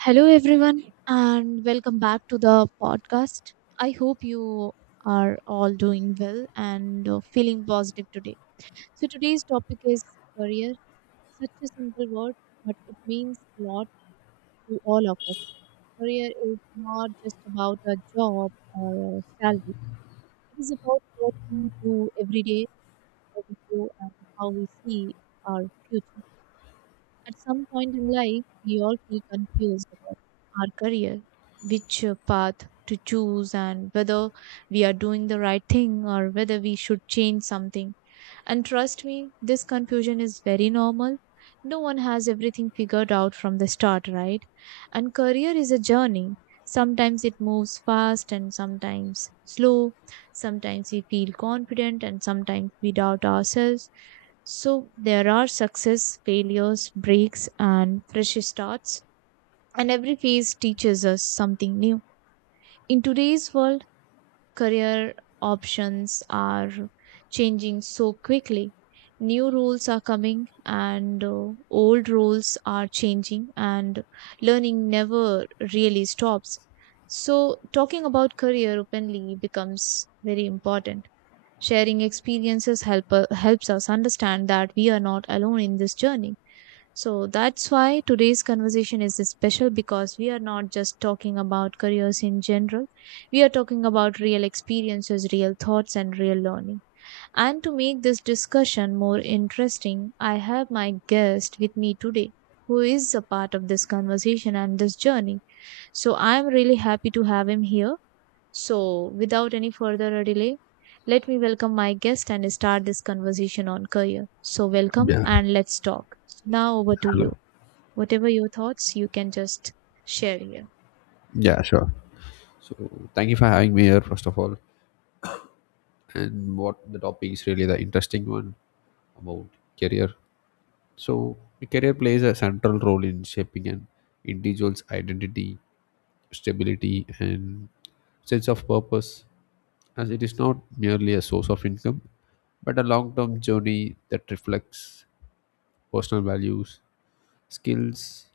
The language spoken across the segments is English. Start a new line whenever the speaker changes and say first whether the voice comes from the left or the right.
right: Hello, everyone, and welcome back to the podcast. I hope you are all doing well and feeling positive today. So, today's topic is career. Such a simple word, but it means a lot to all of us. Career is not just about a job or a salary, it is about what we do every day, how we grow, and how we see our future. At some point in life, we all feel confused about our career, which path to choose, and whether we are doing the right thing or whether we should change something. And trust me, this confusion is very normal. No one has everything figured out from the start, right? And career is a journey. Sometimes it moves fast and sometimes slow. Sometimes we feel confident and sometimes we doubt ourselves. So there are success, failures, breaks, and fresh starts. And every phase teaches us something new. In today's world, career options are changing so quickly. New roles are coming, and old roles are changing, and learning never really stops. So, talking about career openly becomes very important. Sharing experiences helps us understand that we are not alone in this journey. So that's why today's conversation is special because we are not just talking about careers in general. We are talking about real experiences, real thoughts, and real learning. And to make this discussion more interesting, I have my guest with me today who is a part of this conversation and this journey. So I'm really happy to have him here. So without any further delay, let me welcome my guest and start this conversation on career. So welcome
left: Yeah,
right: and let's talk. Now over to you.
left: hello.
right: Whatever your thoughts, you can just share here.
left: Yeah, sure. So thank you for having me here, first of all. And what the topic is, really the interesting one about career. So career plays a central role in shaping an individual's identity, stability, and sense of purpose, as it is not merely a source of income, but a long-term journey that reflects personal values, skills,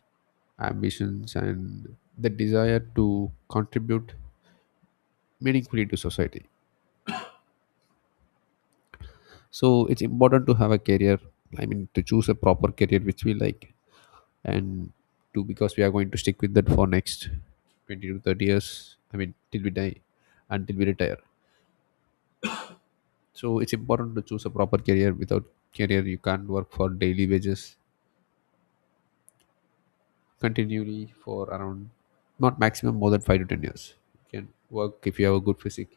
left: ambitions, and the desire to contribute meaningfully to society. So it's important to have a career. I mean, to choose a proper career which we like, and to because we are going to stick with that for next 20 to 30 years. I mean, till we die. Until we retire. So it's important to choose a proper career. Without career, you can't work for daily wages continually for around, not maximum, more than 5 to 10 years. You can work if you have a good physique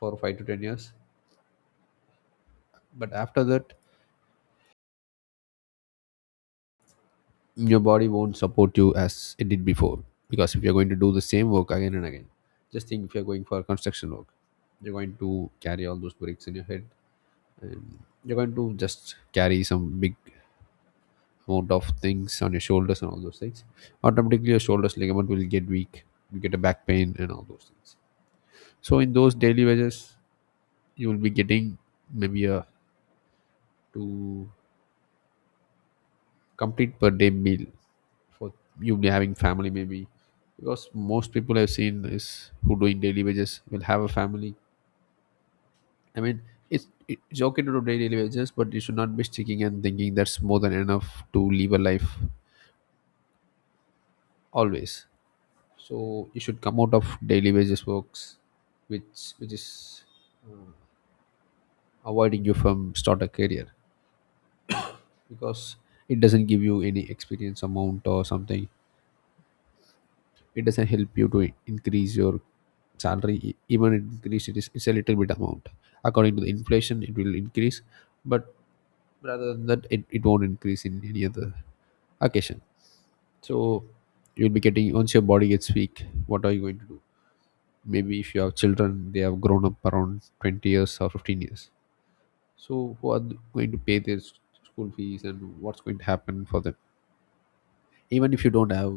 left: for 5 to 10 years, but after that your body won't support you as it did before, because if you're going to do the same work again and again. Just think, if you're going for construction work, you're going to carry all those bricks in your head, and you're going to just carry some big amount of things on your shoulders and all those things. Automatically, your shoulders ligament will get weak, you get a back pain and all those things. So in those daily wages, you will be getting maybe a two complete per day meal, for you having family maybe, because most people I've seen is who doing daily wages will have a family. I mean, it's okay to do daily wages, but you should not be sticking and thinking that's more than enough to live a life always. So you should come out of daily wages works, which is uh, avoiding you from start a career, because it doesn't give you any experience amount or something. It doesn't help you to increase your salary. Even it increase, it's a little bit amount. According to the inflation it will increase, but rather than that it won't increase in any other occasion. So you'll be getting, once your body gets weak, what are you going to do? Maybe if you have children, they have grown up around 20 years or 15 years. So who are going to pay their school fees, and what's going to happen for them? Even if you don't have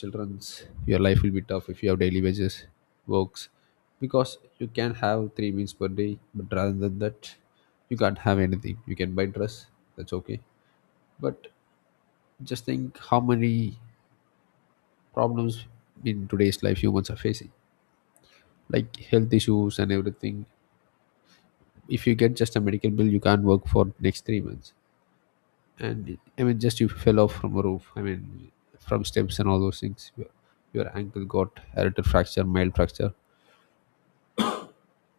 left: children's, your life will be tough if you have daily wages works, because you can have three meals per day, but rather than that you can't have anything. You can buy dress, that's okay. But just think how many problems in today's life humans are facing, like health issues and everything. If you get just a medical bill, you can't work for next 3 months. And I mean, just you fell off from a roof, I mean from steps and all those things, your ankle got a little fracture, mild fracture.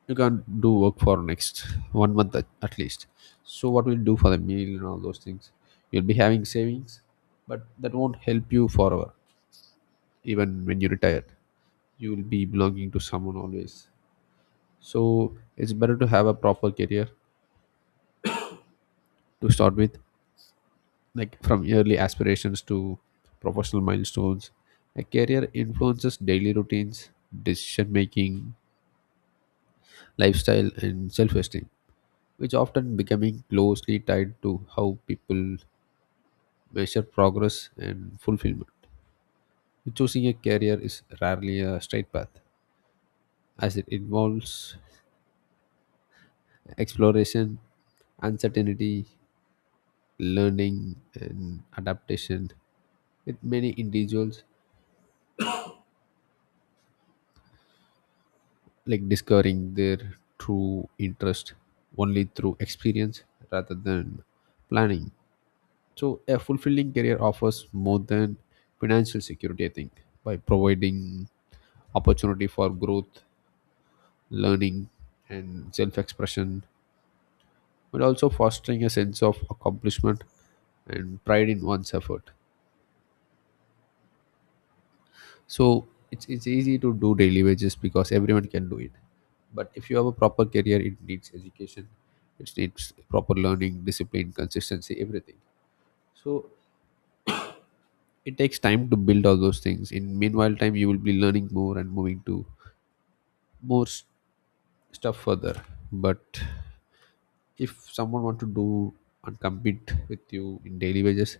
left: You can't do work for next one month at least. So what will you do for the meal and all those things? You'll be having savings, but that won't help you forever. Even when you retire, you will be belonging to someone always. So it's better to have a proper career to start with, like from yearly aspirations to professional milestones. A career influences daily routines, decision making, lifestyle and self-esteem, which often becoming closely tied to how people measure progress and fulfillment. Choosing a career is rarely a straight path, as it involves exploration, uncertainty, learning, and adaptation. With many individuals, like discovering their true interest only through experience rather than planning. So, a fulfilling career offers more than financial security, I think, by providing opportunity for growth, learning, and self expression, but also fostering a sense of accomplishment and pride in one's effort. So it's easy to do daily wages because everyone can do it. But if you have a proper career, it needs education, it needs proper learning, discipline, consistency, everything. So it takes time to build all those things. In meanwhile time, you will be learning more and moving to more stuff further. But if someone want to do and compete with you in daily wages,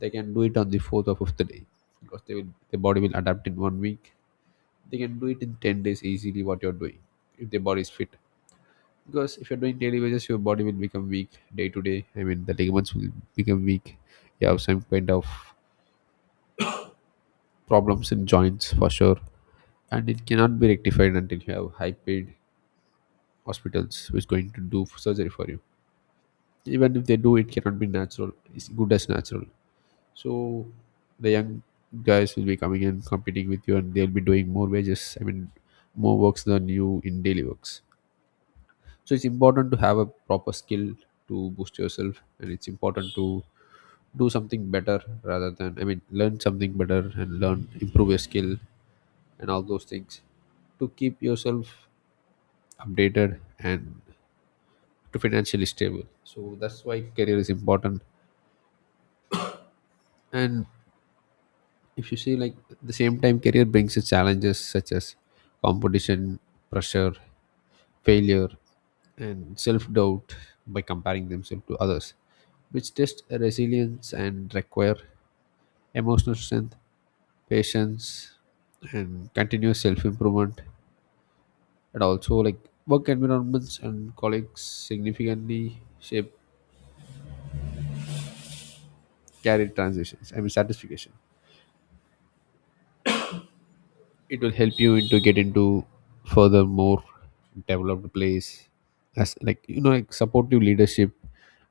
left: they can do it on the fourth or fifth day, because the body will adapt in one week. They can do it in 10 days easily what you're doing, if the body is fit. Because if you're doing daily wages, your body will become weak day to day. I mean, the ligaments will become weak. You have some kind of problems in joints for sure, and it cannot be rectified until you have high paid hospitals which going to do surgery for you. Even if they do, it cannot be natural, it's good as natural. So the young guys will be coming and competing with you, and they'll be doing more wages. I mean, more works than you in daily works. So it's important to have a proper skill to boost yourself, and it's important to do something better rather than, I mean, learn something better and learn improve your skill and all those things, to keep yourself updated and to financially stable. So that's why career is important. And if you see, like, at the same time career brings its challenges such as competition, pressure, failure, and self-doubt, by comparing themselves to others, which test resilience and require emotional strength, patience, and continuous self-improvement. And also, like, work environments and colleagues significantly shape career transitions, I mean satisfaction. It will help you into get into further more developed place, as like you know, like supportive leadership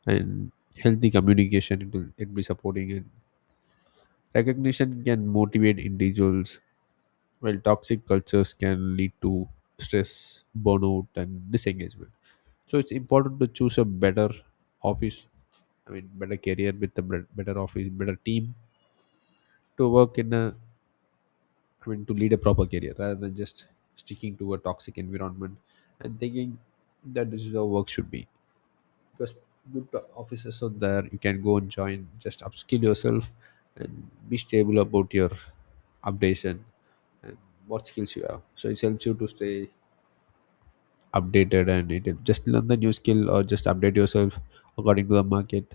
left: and healthy communication, it will it be supporting. And recognition can motivate individuals while toxic cultures can lead to stress, burnout and disengagement. So it's important to choose a better office, I mean better career with a better office, better team, to work in a, trying to lead a proper career rather than just sticking to a toxic environment and thinking that this is how work should be. Because good offices out there, you can go and join, just upskill yourself and be stable about your updation and what skills you have. So it helps you to stay updated, and it just learn the new skill or just update yourself according to the market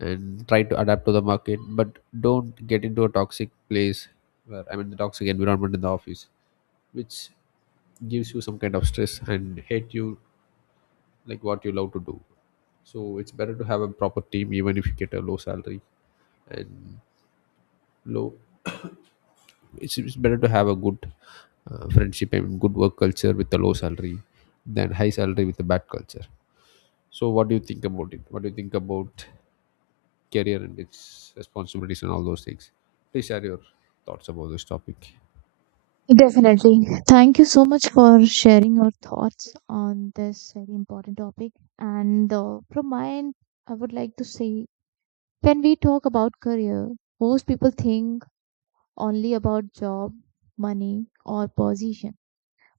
left: and try to adapt to the market. But don't get into a toxic place, where, I mean, the toxic environment in the office, which gives you some kind of stress and hate you like what you love to do. So it's better to have a proper team even if you get a low salary and low. It's better to have a good friendship and good work culture with a low salary than high salary with a bad culture. So what do you think about it? What do you think about career and its responsibilities and all those things? Please share your thoughts about this topic.
right: Definitely. Thank you so much for sharing your thoughts on this very important topic. And from my end, I would like to say when we talk about career, most people think only about job, money, or position.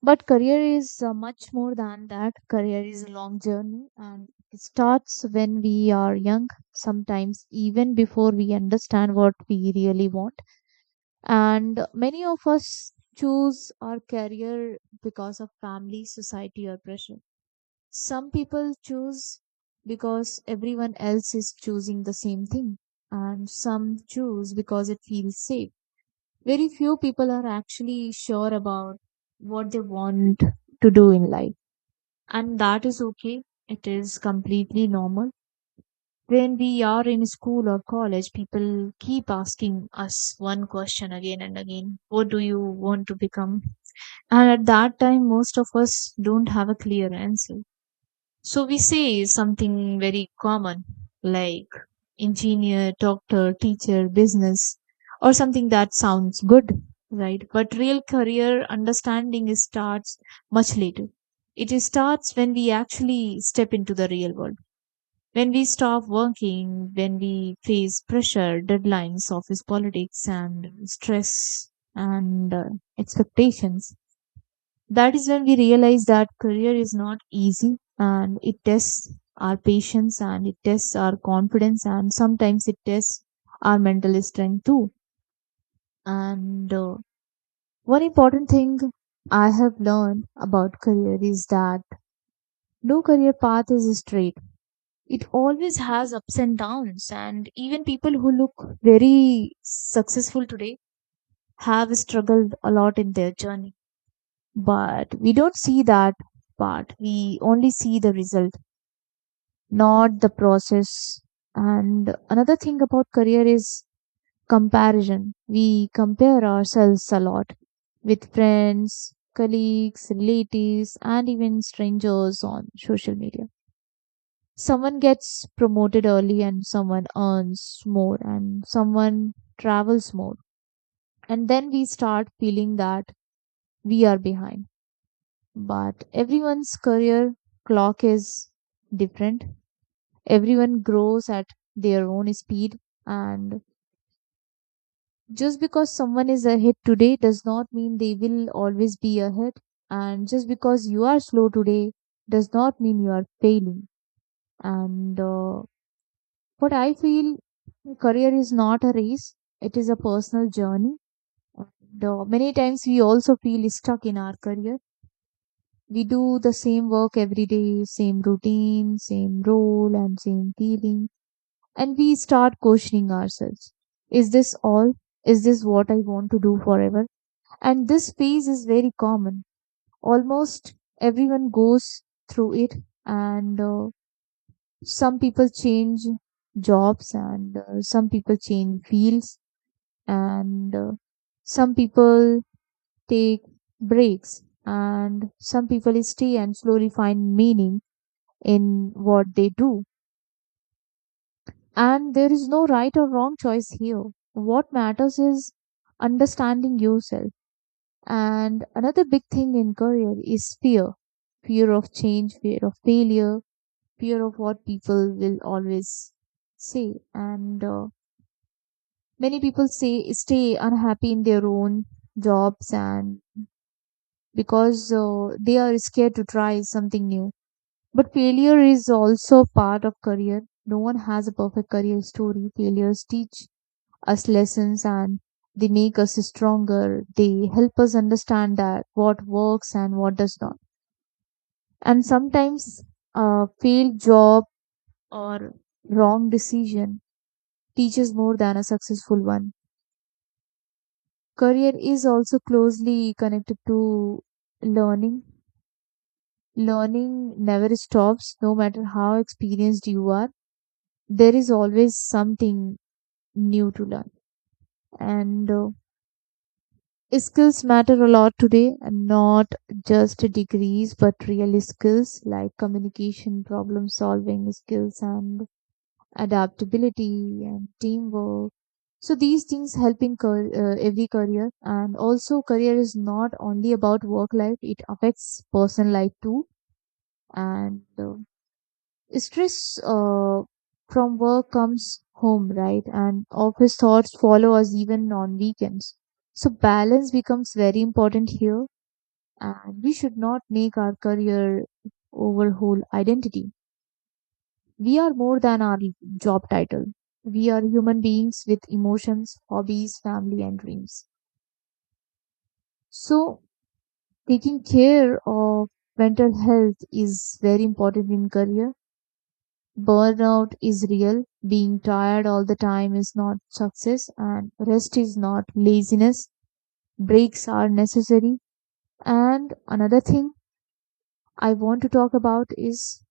right: But career is much more than that. Career is a long journey and it starts when we are young, sometimes even before we understand what we really want. And many of us choose our career because of family, society, or pressure. Some people choose because everyone else is choosing the same thing. And some choose because it feels safe. Very few people are actually sure about what they want to do in life. And that is okay. It is completely normal. When we are in school or college, people keep asking us one question again and again: what do you want to become? And at that time, most of us don't have a clear answer. So we say something very common like engineer, doctor, teacher, business, or something that sounds good, right? But real career understanding is starts much later. It is starts when we actually step into the real world. When we stop working, when we face pressure, deadlines, office politics, and stress and expectations, that is when we realize that career is not easy and it tests our patience and it tests our confidence and sometimes it tests our mental strength too. And one important thing I have learned about career is that no career path is straight. It always has ups and downs, and even people who look very successful today have struggled a lot in their journey, but we don't see that part. We only see the result, not the process. And another thing about career is comparison. We compare ourselves a lot with friends, colleagues, relatives, and even strangers on social media. Someone gets promoted early and someone earns more and someone travels more. And then we start feeling that we are behind. But everyone's career clock is different. Everyone grows at their own speed. And just because someone is ahead today does not mean they will always be ahead. And just because you are slow today does not mean you are failing. And But I feel career is not a race, it is a personal journey. And many times we also feel stuck in our career. We do the same work every day, same routine, same role, and same feeling. And we start questioning ourselves. Is this all? Is this what I want to do forever? And this phase is very common. Almost everyone goes through it, and some people change jobs, and some people change fields, and some people take breaks, and some people stay and slowly find meaning in what they do. And there is no right or wrong choice here. What matters is understanding yourself. And another big thing in career is fear. Fear of change, fear of failure, fear of what people will always say. And many people say stay unhappy in their own jobs and because they are scared to try something new. But failure is also part of career. No one has a perfect career story. Failures teach us lessons, and they make us stronger. They help us understand that what works and what does not. And sometimes a failed job or wrong decision teaches more than a successful one. Career is also closely connected to learning. Learning never stops, no matter how experienced you are. There is always something new to learn. And skills matter a lot today, and not just degrees, but real skills like communication, problem solving skills, and adaptability and teamwork. So these things help in every career. And also, career is not only about work life; it affects personal life too. And stress from work comes home, right? And office thoughts follow us even on weekends. So balance becomes very important here, and we should not make our career over whole identity. We are more than our job title. We are human beings with emotions, hobbies, family, and dreams. So taking care of mental health is very important in career. Burnout is real. Being tired all the time is not success, and rest is not laziness. Breaks are necessary. And another thing I want to talk about is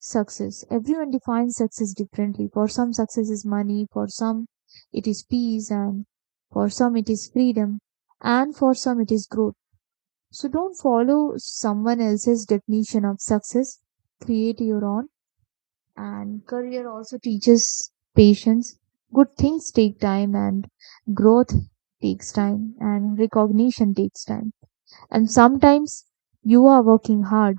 right: success. Everyone defines success differently. For some, success is money, for some, it is peace, and for some, it is freedom, and for some, it is growth. So don't follow someone else's definition of success. Create your own. And career also teaches patience. Good things take time, and growth takes time, and recognition takes time. And sometimes you are working hard,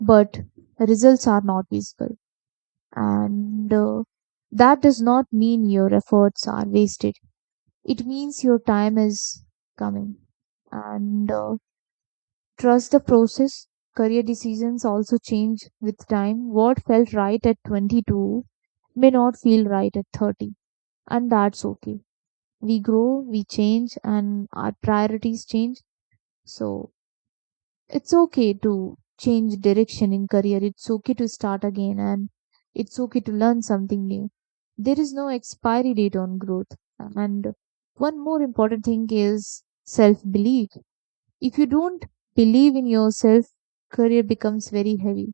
right: but results are not visible. And that does not mean your efforts are wasted. It means your time is coming. And trust the process. Career decisions also change with time. What felt right at 22 may not feel right at 30, and that's okay. We grow, we change, and our priorities change. So it's okay to change direction in career. It's okay to start again, and it's okay to learn something new. There is no expiry date on growth. And one more important thing is self belief. If you don't believe in yourself, career becomes very heavy.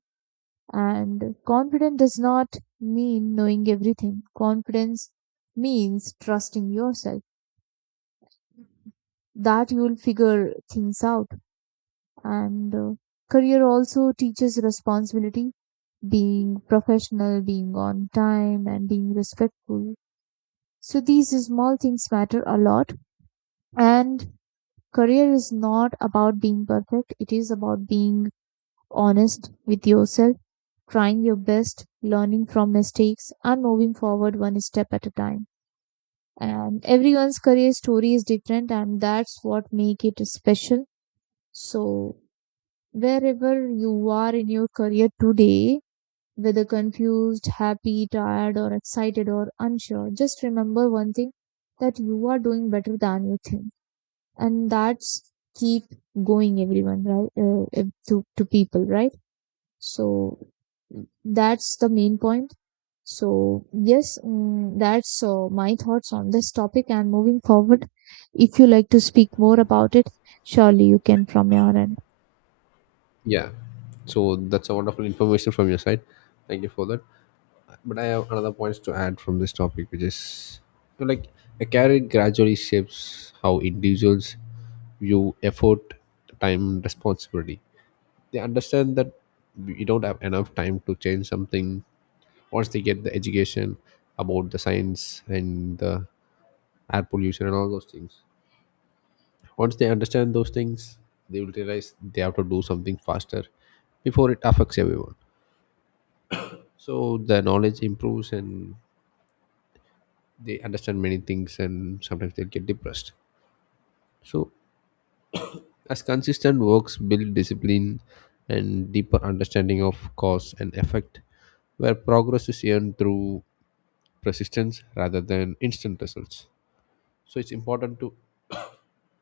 right: And confidence does not mean knowing everything. Confidence means trusting yourself that you will figure things out. And career also teaches responsibility, being professional, being on time, and being respectful. So these small things matter a lot. And career is not about being perfect, it is about being honest with yourself, trying your best, learning from mistakes, and moving forward one step at a time. And everyone's career story is different, and that's what makes it special. So wherever you are in your career today, whether confused, happy, tired, or excited or unsure, just remember one thing, that you are doing better than you think, and that's keep going, everyone, right? To people, right? So that's the main point. So yes, that's my thoughts on this topic. And moving forward, if you like to speak more about it, surely you can from your end.
left: Yeah, so that's a wonderful information from your side, thank you for that. But I have another points to add from this topic, which is, like, a career gradually shapes how individuals view effort, time, and responsibility. They understand that we don't have enough time to change something, once they get the education about the science and the air pollution and all those things. Once they understand those things, they will realize they have to do something faster before it affects everyone. So the knowledge improves and they understand many things, and sometimes they get depressed. So as consistent works build discipline and deeper understanding of cause and effect, where progress is earned through persistence rather than instant results. So it's important to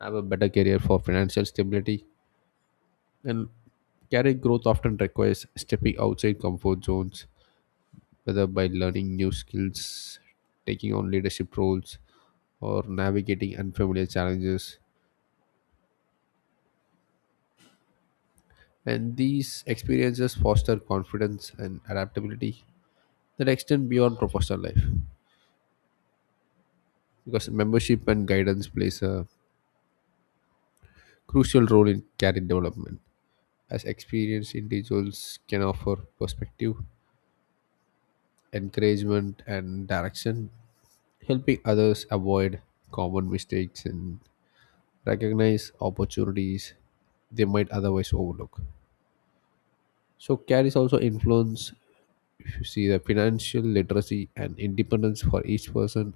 left: have a better career for financial stability. And career growth often requires stepping outside comfort zones, whether by learning new skills, taking on leadership roles, or navigating unfamiliar challenges. And these experiences foster confidence and adaptability that extend beyond professional life, because membership and guidance plays a crucial role in career development, as experienced individuals can offer perspective, encouragement and direction, helping others avoid common mistakes and recognize opportunities they might otherwise overlook. So carries also influence, if you see, the financial literacy and independence for each person,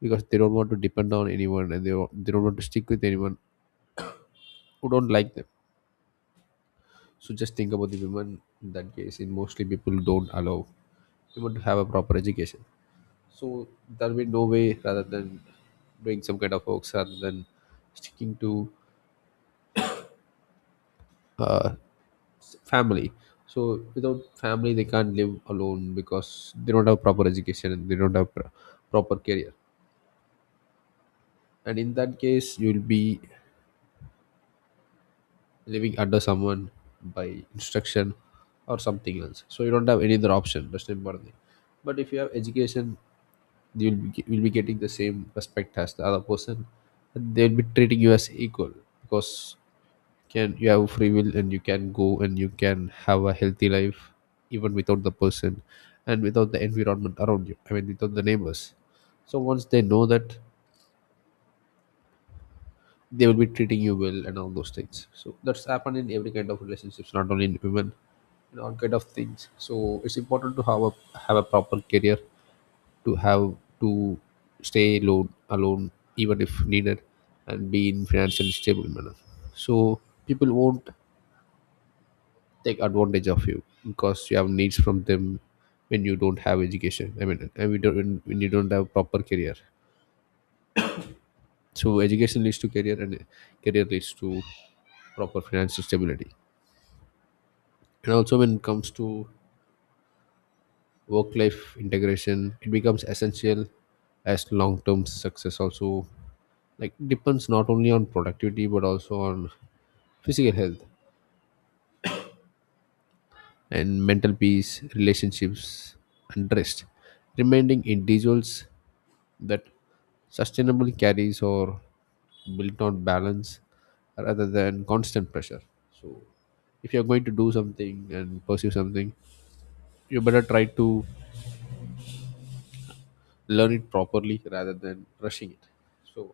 left: because they don't want to depend on anyone, and they don't want to stick with anyone who don't like them. So just think about the women in that case, and mostly people don't allow women to have a proper education. So there will be no way rather than doing some kind of works rather than sticking to uh, family. So without family they can't live alone because they don't have proper education and they don't have proper career. And in that case you'll be living under someone by instruction or something else. So you don't have any other option. That's the important thing. But if you have education, you will be getting the same respect as the other person. And they'll be treating you as equal because can you have free will and you can go and you can have a healthy life even without the person and without the environment around you. I mean, without the neighbors. So once they know that they will be treating you well and all those things, so that's happened in every kind of relationships, not only in women, in all kind of things. So it's important to have a proper career, to have to stay alone even if needed, and be in financially stable manner, so people won't take advantage of you because you have needs from them when you don't have education. I mean, and we don't when you don't have proper career. So education leads to career, and career leads to proper financial stability. And also when it comes to work life integration, it becomes essential, as long term success also like depends not only on productivity but also on physical health and mental peace, relationships and rest, reminding individuals that sustainable carries or built on balance rather than constant pressure. So if you're going to do something and pursue something, you better try to learn it properly rather than rushing it. So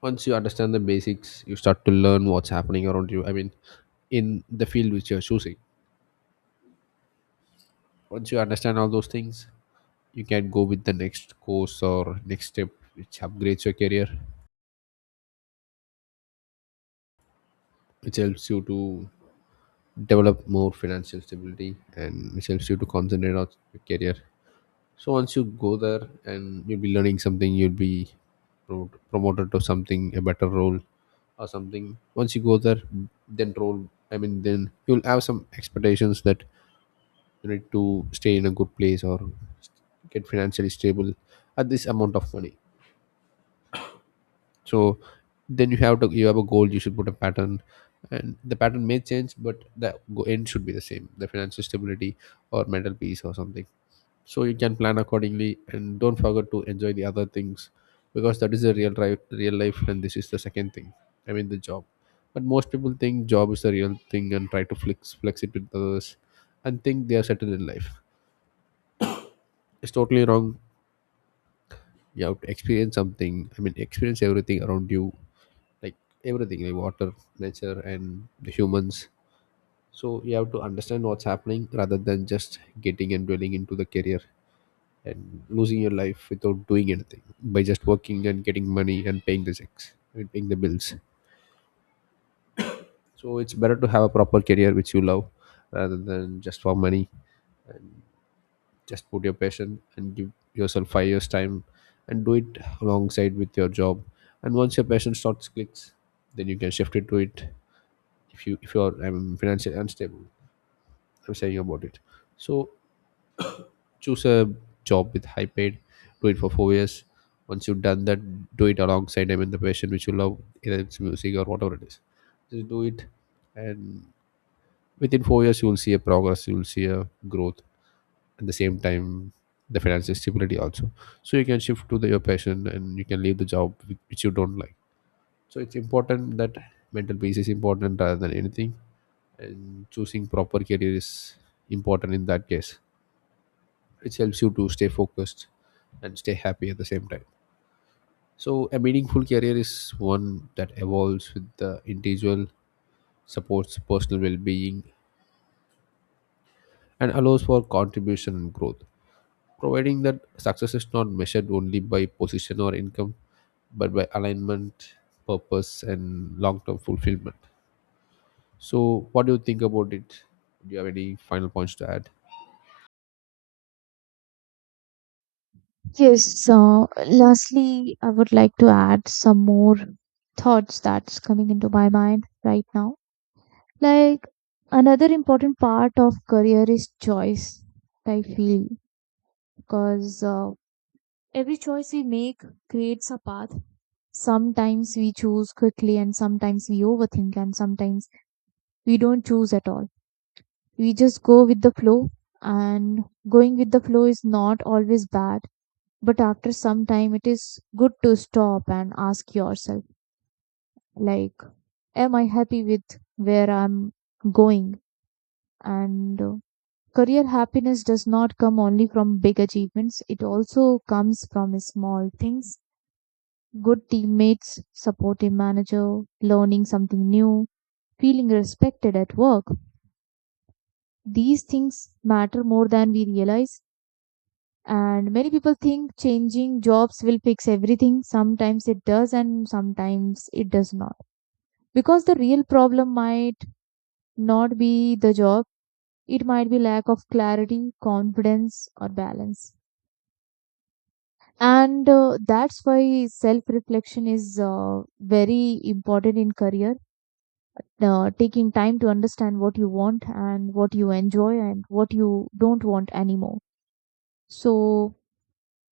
left: once you understand the basics, you start to learn what's happening around you. I mean, in the field which you're choosing. Once you understand all those things, you can go with the next course or next step, which upgrades your career, which helps you to develop more financial stability, and which helps you to concentrate on your career. So once you go there and you'll be learning something, you'll be promoted to something, a better role or something. Once you go there, then role, I mean, then you'll have some expectations that you need to stay in a good place or get financially stable at this amount of money. So then you have to, you have a goal, you should put a pattern, and the pattern may change, but the end should be the same, the financial stability or mental peace or something. So you can plan accordingly, and don't forget to enjoy the other things, because that is the real life. And this is the second thing, I mean, the job. But most people think job is the real thing and try to flex it with others and think they are settled in life. It's totally wrong. You have to experience something, I mean, experience everything around you, like everything, like water, nature, and the humans. So you have to understand what's happening rather than just getting and dwelling into the career and losing your life without doing anything by just working and getting money and paying the checks and paying the bills. So it's better to have a proper career which you love rather than just for money. And just put your passion and give yourself 5 years time, and do it alongside with your job. And once your passion starts clicks, then you can shift it to it if you are financially unstable. I'm saying about it. So choose a job with high paid, do it for 4 years. Once you've done that, do it alongside, I mean, the passion which you love, either it's music or whatever it is. Just do it, and within 4 years you will see a progress, you will see a growth. At the same time, the financial stability also. So you can shift to the, your passion, and you can leave the job which you don't like. So it's important that mental peace is important rather than anything, and choosing proper career is important in that case. It helps you to stay focused and stay happy at the same time. So, a meaningful career is one that evolves with the individual, supports personal well being, and allows for contribution and growth. Providing that success is not measured only by position or income, but by alignment, purpose, and long term fulfillment. So, what do you think about it? Do you have any final points to add?
right: Yes. So lastly, I would like to add some more thoughts that's coming into my mind right now. Like, another important part of career is choice, I feel, because every choice we make creates a path. Sometimes we choose quickly, and sometimes we overthink, and sometimes we don't choose at all. We just go with the flow, and going with the flow is not always bad. But after some time, it is good to stop and ask yourself, like, am I happy with where I'm going? And career happiness does not come only from big achievements, it also comes from small things: good teammates, supportive manager, learning something new, feeling respected at work. These things matter more than we realize. And many people think changing jobs will fix everything. Sometimes it does, and sometimes it does not. Because the real problem might not be the job, it might be lack of clarity, confidence, or balance. And that's why self reflection is very important in career, taking time to understand what you want and what you enjoy and what you don't want anymore. So,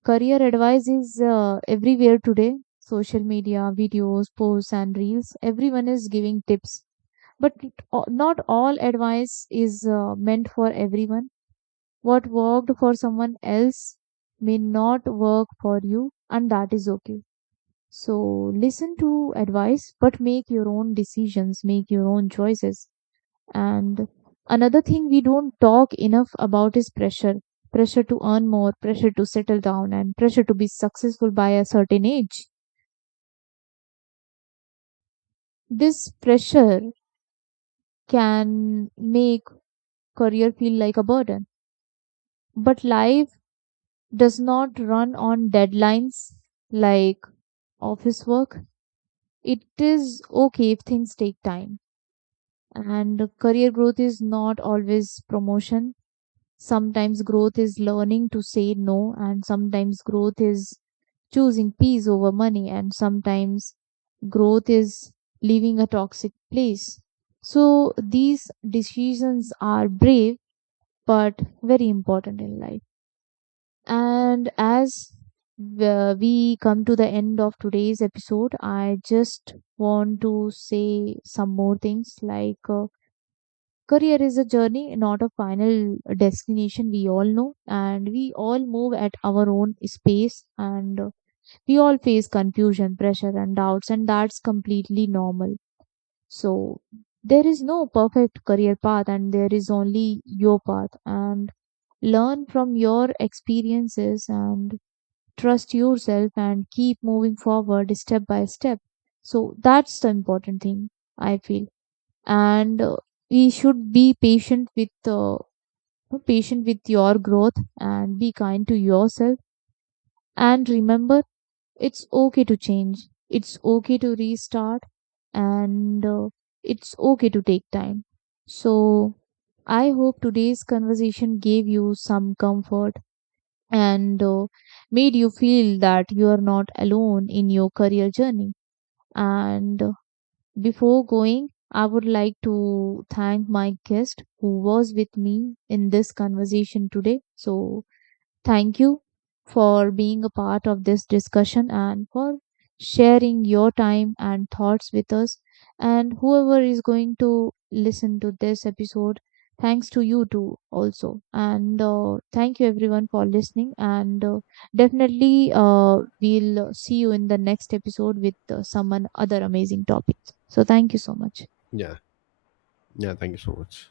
right: career advice is everywhere today: social media, videos, posts, and reels. Everyone is giving tips. But not all advice is meant for everyone. What worked for someone else may not work for you, and that is okay. So, listen to advice, but make your own decisions, make your own choices. And another thing we don't talk enough about is pressure. Pressure to earn more, pressure to settle down, and pressure to be successful by a certain age. This pressure can make career feel like a burden. But life does not run on deadlines like office work. It is okay if things take time. And career growth is not always promotion. Sometimes growth is learning to say no, and sometimes growth is choosing peace over money, and sometimes growth is leaving a toxic place. So these decisions are brave but very important in life. And as we come to the end of today's episode, I just want to say some more things. Like, career is a journey, not a final destination, we all know, and we all move at our own space. And we all face confusion, pressure, and doubts, and that's completely normal. So, there is no perfect career path, and there is only your path. And learn from your experiences and trust yourself and keep moving forward step by step. So, that's the important thing, I feel. And we should be patient with your growth and be kind to yourself and remember, it's okay to change. It's okay to restart, and it's okay to take time. So, I hope today's conversation gave you some comfort and made you feel that you are not alone in your career journey. And before going, I would like to thank my guest who was with me in this conversation today. So, thank you for being a part of this discussion and for sharing your time and thoughts with us. And whoever is going to listen to this episode, thanks to you too, also. And thank you everyone for listening. And definitely, we'll see you in the next episode with someone other amazing topics. So, thank you so much.
left: Yeah, yeah, thank you so much.